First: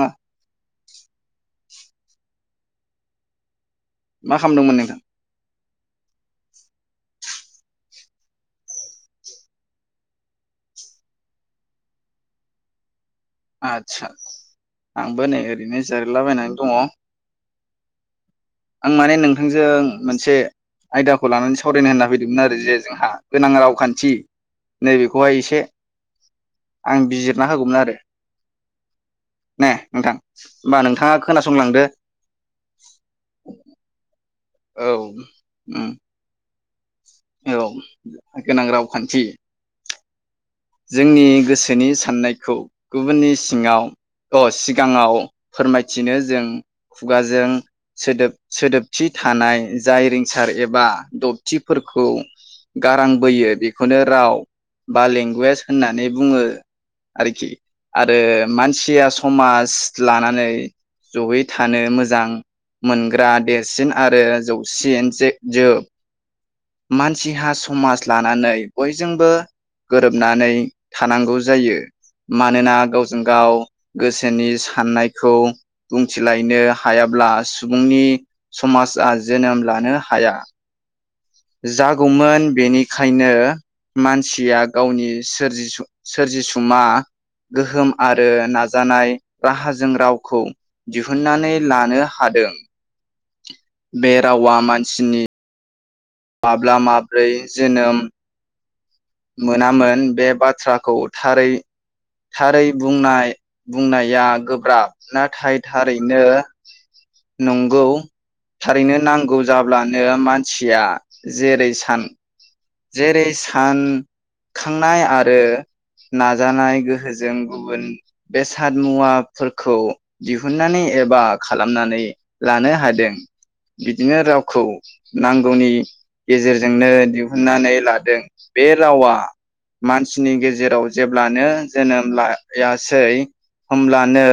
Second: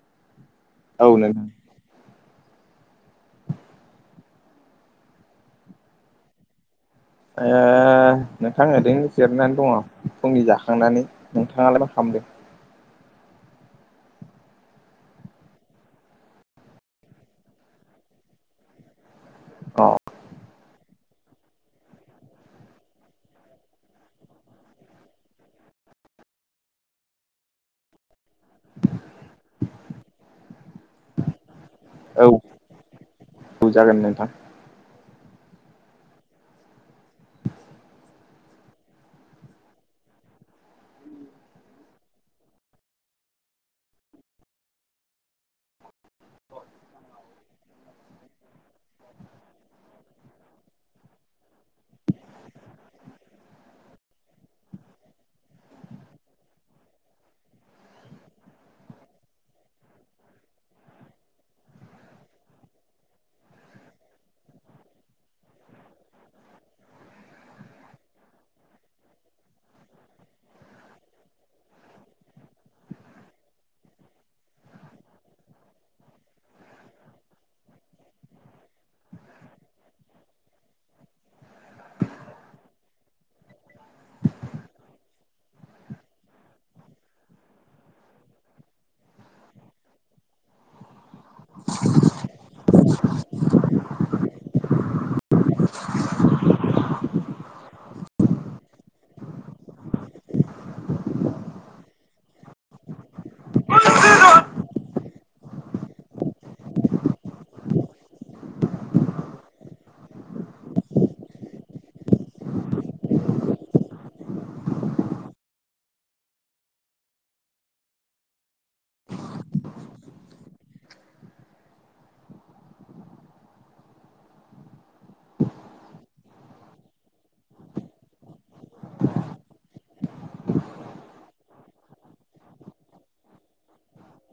हा औ नों मा खालामदोंमोन नोंथां? ओ नोंथां ओरैनो जिरनानै दङ फुंनि जाखांनानै नोंथाङालाय मा खालामदों आदसा आंबो नै ओरैनो जिरायलाबायनानै दङ आं माने नोंथांजों अ मोनसे आयदाखौ खौ लानानै सावरायनो होनना फैदोंमोन आरो जे जोंहा गोनां रावखान्थि नैबेखौहाय एसे आं बिजिरना होगौमोन आरो [inaudible] ने नोंथां होमबा नोंथाङा खोनासंलांदो औ औ जागोन नोंथां औ उम औ गोनां रावखान्थि जोंनि गोसोनि साननायखौ गुबुननि सिङाव सिगाङाव फोरमायथिनो जों खुगाजों सोदोब सोदोबथि थानाय जाय रिंसार एबा थिफोरखौ गारां बोयो बेखौनो राव बा लेंगुवेज होननानै बुङो आरोखि आरो मानसिया समाज लानानै जयै थानो मोजां मोनग्रा देरसिन आरो जौसिन जे जो मानसिहा समाज लानानै बयजोंबो नानै थानांगौ जायो मानोना गावजों गाव गोसोनि साननायखौ बुंथिलायनो हायाब्ला सुबुंनि समाजा जोनोम लानो हाया। जागौमोन बेनिखायनो मानसिया गावनि सोरि सोरजिसुमा गोहोम आरो नाजानाय बाहा जों रावखौ दिहुननानै लानो हादों बे रावा मानसिनि माब्ला माब्रै जोनोम मोनामोन बे बाथ्राखौ थारै थारै बुंनाय बुंनाया गोब्राब नाथाय थारैनो नंगौ थारैनो नांगौ जाब्लानो मानसिया जेरै सान जेरै सान खांनाय आरो नाजानाय गोहोजों गुबुन बेसाद मुवाफोरखौ दिहुननानै एबा खालामनानै लानो हादों। बिदिनो रावखौ नांगौनि गेजेरजोंनो दि हुननानै लादों बे रावा मानसिनि गेजेराव जेब्लानो जोनोम लायासै होमब्लानो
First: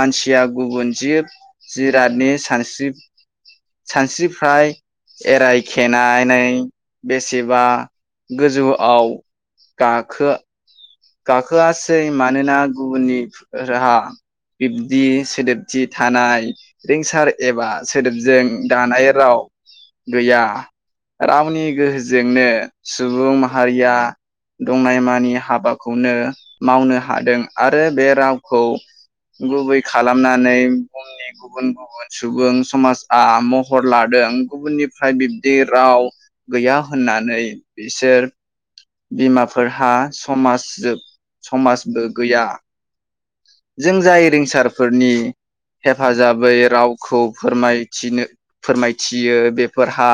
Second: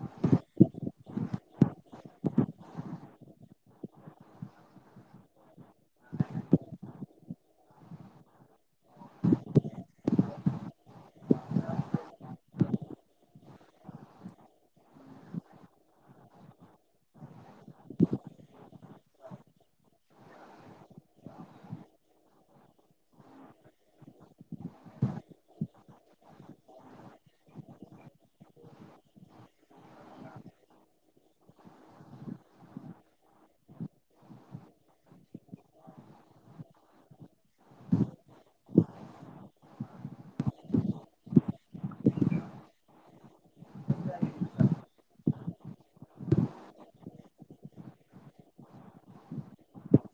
मानसिया गुबुन जिब जिरादनि सानस्रि सानस्रिफ्राय एराय खेनानै बेसेबा गोजौवाव गाखो गाखोआसै मानोना गुबुननि राहा बिब्दि सोदोबथि थानाय रिंसार एबा सोदोबजों दानाय राव गैया। रावनि गोहोजोंनो सुबुं माहारिया दंनायमानि हाबा खौनो मावनो हादों आरो बे रावखौ गुबै खालामनानै बुहुमनि गुबुन गुबुन गुबुन सुबुं समाजआ महर लादों गुबुननिफ्राय बिब्दि राव गैया होननानै बिसोर बिमाफोरहा समाज जोब समाजबो गैया जों जाय रिंसारफोरनि हेफाजाबै रावखौ फोरमायथिनो फोरमायथियो बेफोरहा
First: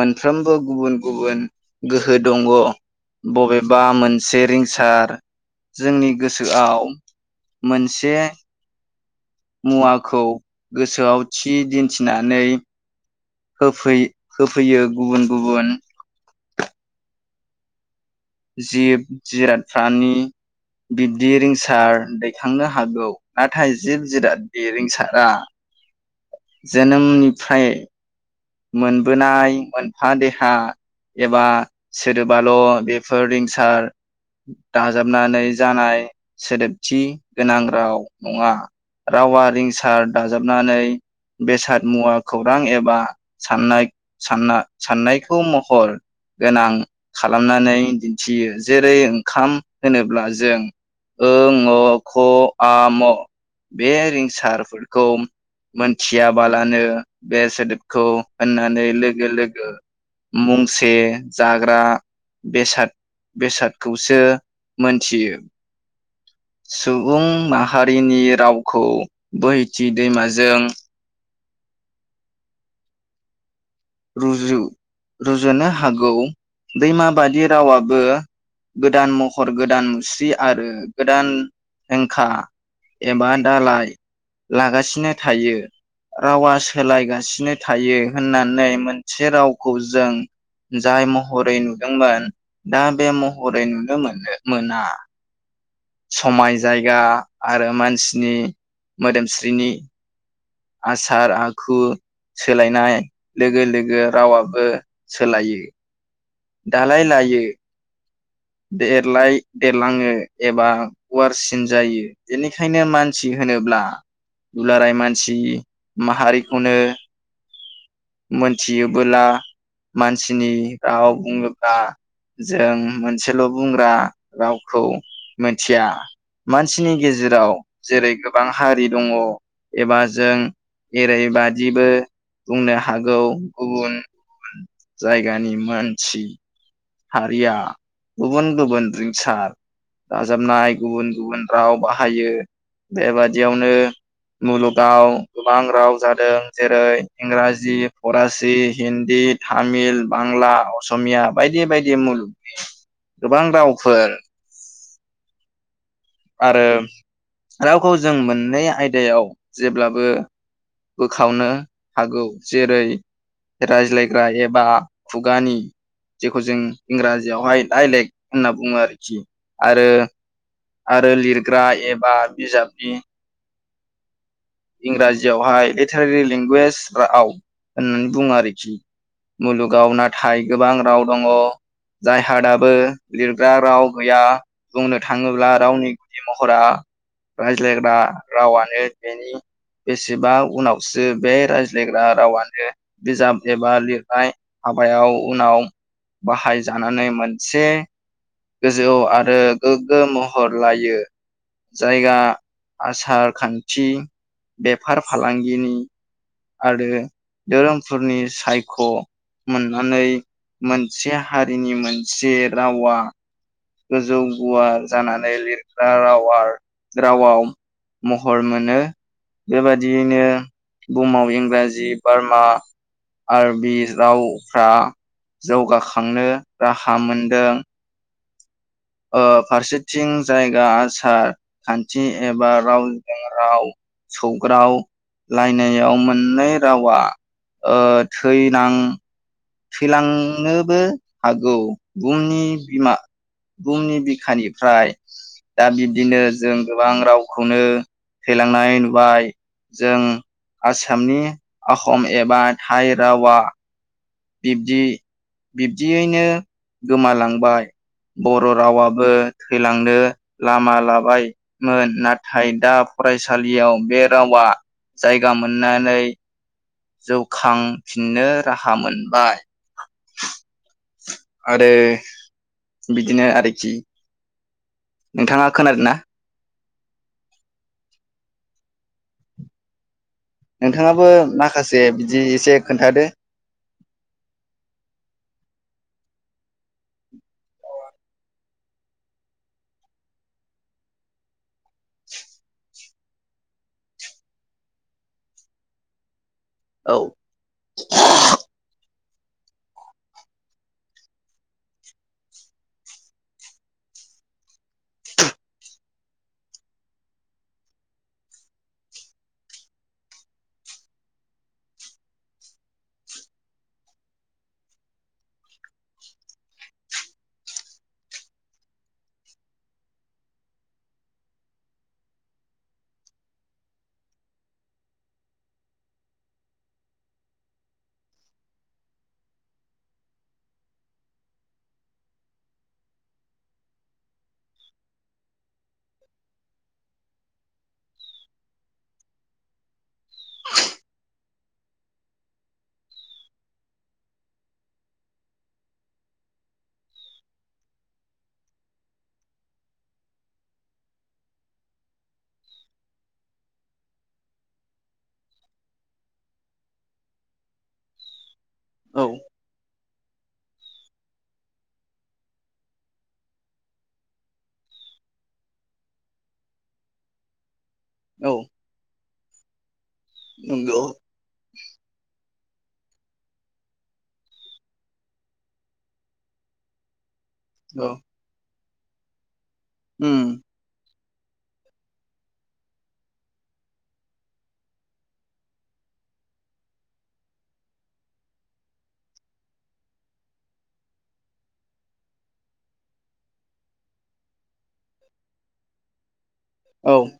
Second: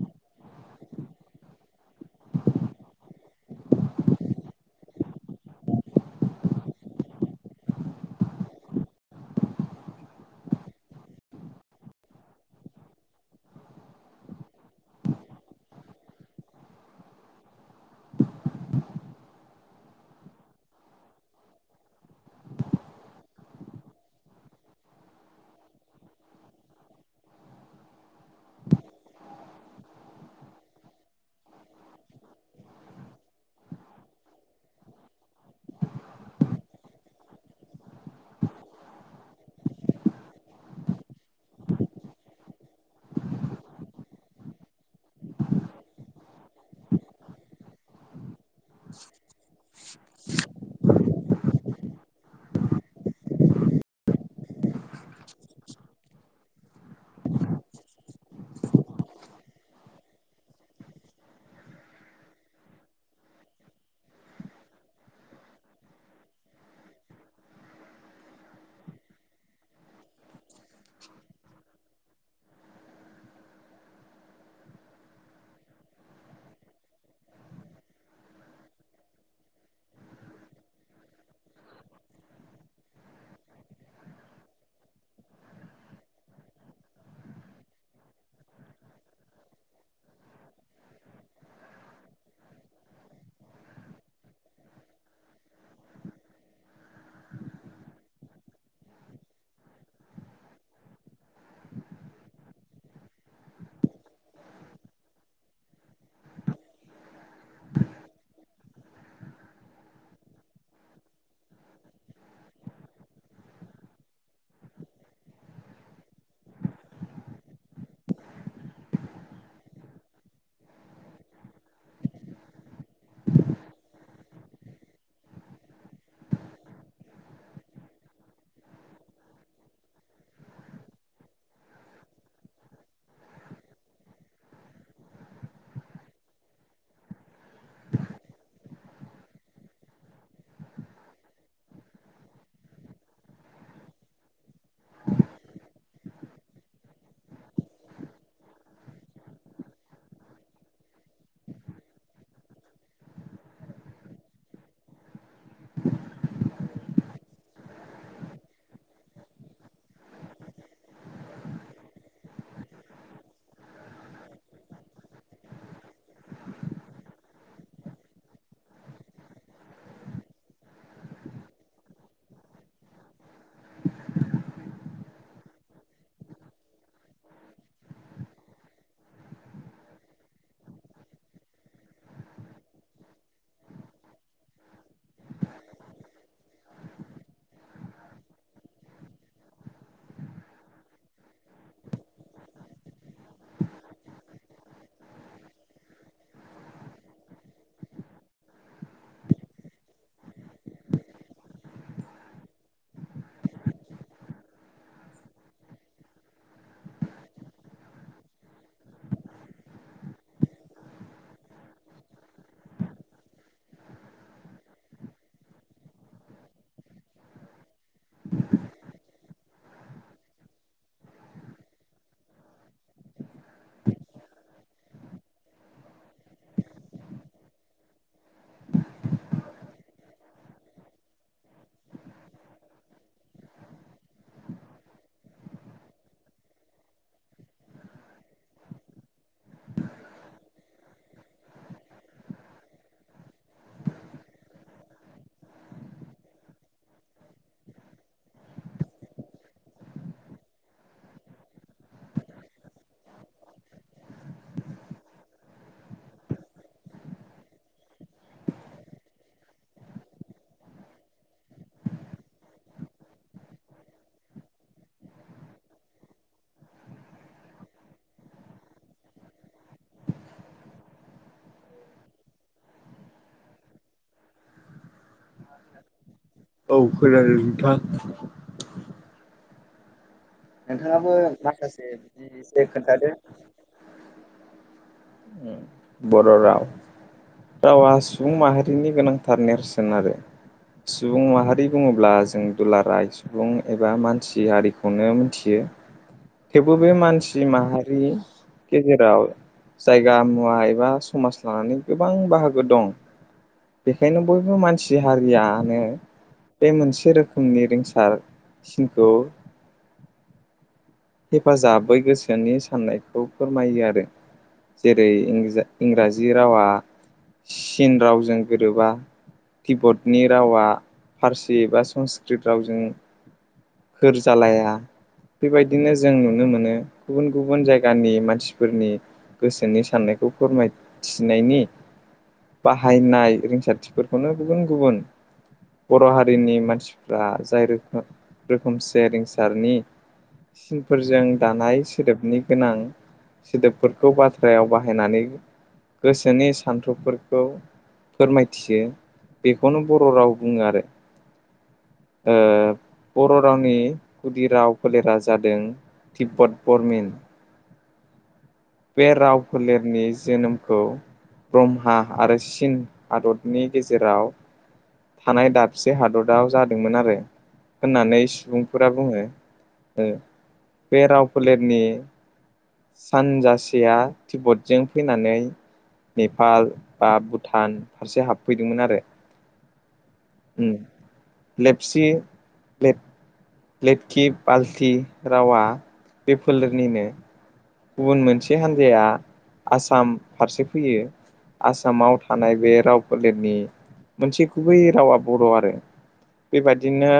मोनफ्रोमबो गुबुन गुबुन गोहो दङ बबेबा मोनसे रिंसार जोंनि गोसोआव मोनसे मुवाखौ गोसोआव थि दिन्थिनानै होफै-होफैयो गुबुन-गुबुन जिब जिरादफ्रानि बिब्दि रिंसार दैखांनो हागौ नाथाय जिब जिराद रिंसारा जोनोमनिफ्राय मोनबोनाय मोनफा देहा एबा सोरोदोबाल' बेफोर रिंसार दाजाबनानै जानाय सोदोबथि गोनां राव नङा रावा रिंसार दाजाबनानै बेसाद मुवा खौरां एबा साननाय सान-साननायखौ महर गोनां खालामनानै दिन्थियो जेरै ओंखाम होनोब्ला जों ओ ङ ख आ म बे रिंसारफोरखौ मोनथियाबालानो बे सोदोबखौ होननानै लोगो लोगो मुंसे जाग्रा बेसाद बेसादखौसो मोनथियो सुबुं माहारिनि रावखौ बोहैथि दैमाजों [inaudible] रुजु-रुजुनो हागौ दैमाबादि रावाबो गोदान महर गोदान मुस्रि आरो गोदान हेंखा एबा दालाय लागासिनो थायो रावा सोलायगासिनो थायो होननानै मोनसे रावखौ जों जाय महरै नुदोंमोन दा बे महरै नुनो मोनो मोना समाय जायगा आरो मानसिनि मोदोमस्रिनि आसार आखु सोलायनाय लोगो लोगो रावाबो सोलायो दालाय लायो देरलाय देरलाङो एबा गुवारसिन जायो बेनिखायनो मानसि होनोब्ला दुलाराय मानसि माहारिखौनो मोनथियोबोला मानसिनि राव बुङोब्ला जों मोनसेल' बुंग्रा रावखौ मोनथिया मानसिनि गेजेराव जेरै गोबां हारि दङ एबा जों एरैबादिबो बुंनो हागौ गुबुन जायगानि मानसि हारिया गुबुन गुबुन रिंसार दाजाबनाय गुबुन गुबुन राव बाहायो बेबादियावनो मुलुगाव गोबां राव जादों जेरै इंराजि फरासि हिन्दी तामिल बांला असमिया बायदि बायदि मुलुगनि गोबां रावफोर आरो रावखौ जों मोननै आयदायाव जेब्लाबो बोखावनो हागौ जेरै रायज्लायग्रा एबा खुगानि जेखौ जों इंराजियावहाय आइलेक होनना बुङो आरोखि आरो आरो लिरग्रा एबा बिजाबनि इंराजियावहाय लिटारियेल लेंगुवेज राव होननानै बुङो आरोखि मुलुगाव नाथाय गोबां राव दङ जायहा दाबो लिरग्रा राव गैया बुंनो थाङोब्ला रावनि गुदि महरा रायज्लायग्रा रावानो बेनि बेसेबां उनावसो बे रायज्लायग्रा रावानो बिजाब एबा लिरनाय हाबायाव उनाव बाहायजानानै मोनसे गोजौ आरो गोग्गो महर लायो। जायगा आसार खान्थि बेफार फालांगिनि आरो धोरोमफोरनि सायख' मोननानै मोनसे हारिनि मोनसे रावा गोजौ गुवार जानानै लिरग्रा रावा-रावआव महर मोनो। बेबादियैनो बुहुमाव इंराजि बार्मा आरबि रावफ्रा जौगाखांनो राहा मोनदों। ओ फारसेथिं जायगा आसार खान्थि एबा रावजों राव सौग्रावलायनायाव मोननै रावा ओ थैनां थैलांनोबो हागौ बुहुमनि बिमा बुहुमनि बिखानिफ्राय दा बिब्दिनो जों गोबां रावखौनो थैलांनाय नुबाय। जों आसामनि आहम एबा थाइ रावा बिब्दि बिब्दियैनो गोमालांबाय बर' रावाबो थैलांनो लामा लाबाय। मोन नाथाय दा फरायसालियाव बे रावा जायगा मोननानै जौखांफिननो राहा मोनबाय। आरो बिदिनो आरोखि नोंथाङा खोनादों ना? औ खोनादों नोंथां। नोंथाङाबो माखासे बिदि एसे खोन्थादो। बर' राव रावा सुबुं माहारिनि गोनांथार नेरसोन आरो सुबुं माहारि बुङोब्ला जों दुलाराय सुबुं एबा मानसि हारिखौनो मिथियो थेवबो बे औ मानसि माहारि गेजेराव जायगा मु एबा समाज लानानै गोबां बाहागो दं। बेखायनो बयबो मानसि हारियानो बे मोनसे रोखोमनि रिंसारसिनखौ हेफाजाबै गोसोनि साननायखौ फोरमायो आरो। जेरै इंराजि रावा चीन रावजों गोरोबा ति्बतनि रावा फारसि एबा संस्कृत रावजों जालाया बेबायदि बिदिनो जों नुनो मोनो गुबुन गुबुन जायगानि मानसिफोरनि गोसोनि साननायखौ फोरमायथिनायनि बाहायनाय रिंसारथिफोरखौनो गुबुन गुबुन बर' हारिनि मानसिफ्रा जाय रोखो रोखोमसे रिंसारनि सिनफोरजों दानाय सोदोबनि गोनां सोदोबफोरखौ बाथ्रायाव बाहायनानै गोसोनि सान्थौफोरखौ फोरमायथियो बेखौनो बर' राव बुङो आरो। ओ बर' रावनि गुदि राव फोलेरा जादों तिब्बत बरमिन बे औ राव फोलेरनि जोनोमखौ ब्रह्मा आरो चीन हादरनि गेजेराव थानाय दाबसे हादराव जादोंमोन आरो। होननानै औ सुबुंफोरा बुङो ओ नंगौ बे राव फोलेरनि सानजासेया तिब्बतजों फैनानै नेपाल। बा भुटान औ फारसे हाबफैदोंमोन आरो। उम। लेपसि। लेबखि बाल्थि रावा बे फोलेरनिनो। गुबुन मोनसे हान्जाया आसाम फारसे फैयो। आसामाव थानाय बे राव फोलेरनि। मोनसे गुबै रावा बर' आरो औ बेबादिनो।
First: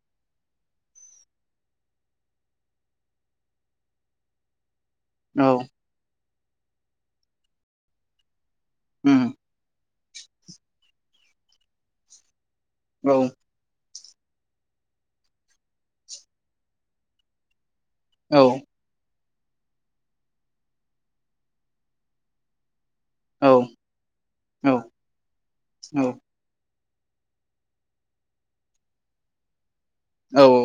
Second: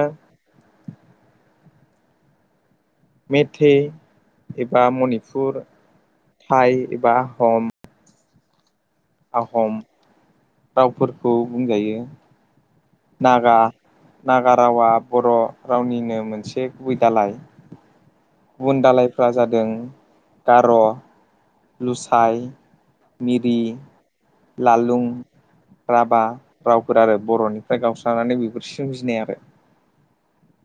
मेथे एबा औ मनिपुर थाइ एबा आहम उम आहम रावफोरखौ बुंजायो। औ नागा नागा रावा बर' रावनिनो मोनसे गुबै दालाय। औ। गुबुन दालायफ्रा जादों गार'। लुसाइ औ मिरि औ लालुं राभा। रावफोर आरो बर'निफ्राय गावस्रानानै बेफोर सिमजिनाय आरो। औ औ।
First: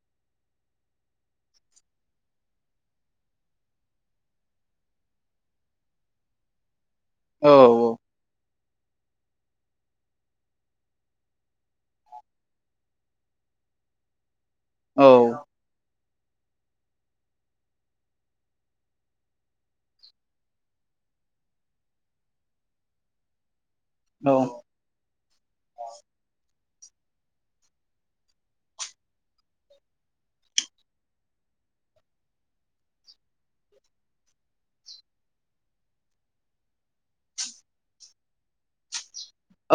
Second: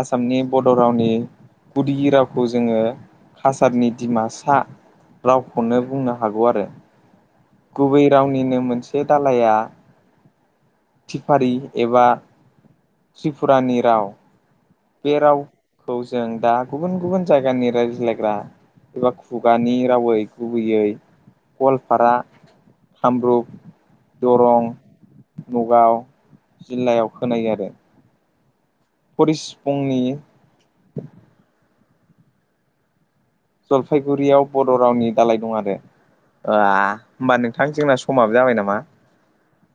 आसामनि बड' रावनि गुदि रावखौ जोङो कासारनि दिमासा। फिसा रावखौनो बुंनो हागौ आरो। औ। गुबै रावनिनो मोनसे दालाया थिफारि एबा। त्रिपुरानि राव। औ बे रावखौ जों दा गुबुन गुबुन जायगानि रायज्लायग्रा। एबा खुगानि रावै गुबैयै गवालपारा। कामरुप औ दरं नगाव जिल्लायाव खोनायो आरो। परिस फुंनि। जलफाइगुरियाव बर' रावनि दालाय दं आरो। होमबा नोंथां जोंना समाबो जाबाय नामा।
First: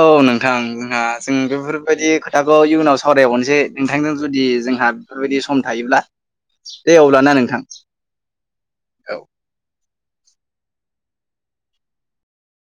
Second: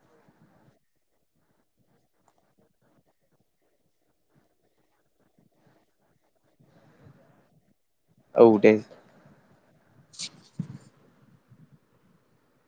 औ नोंथां जोंहा जों बेफोरबायदि खोथाखौ इयुनाव सावरायबावनोसै नोंथांजों जुदि जोंहा। बेफोरबायदि सम थायोब्ला दे अब्लाना नोंथां। औ दे। औ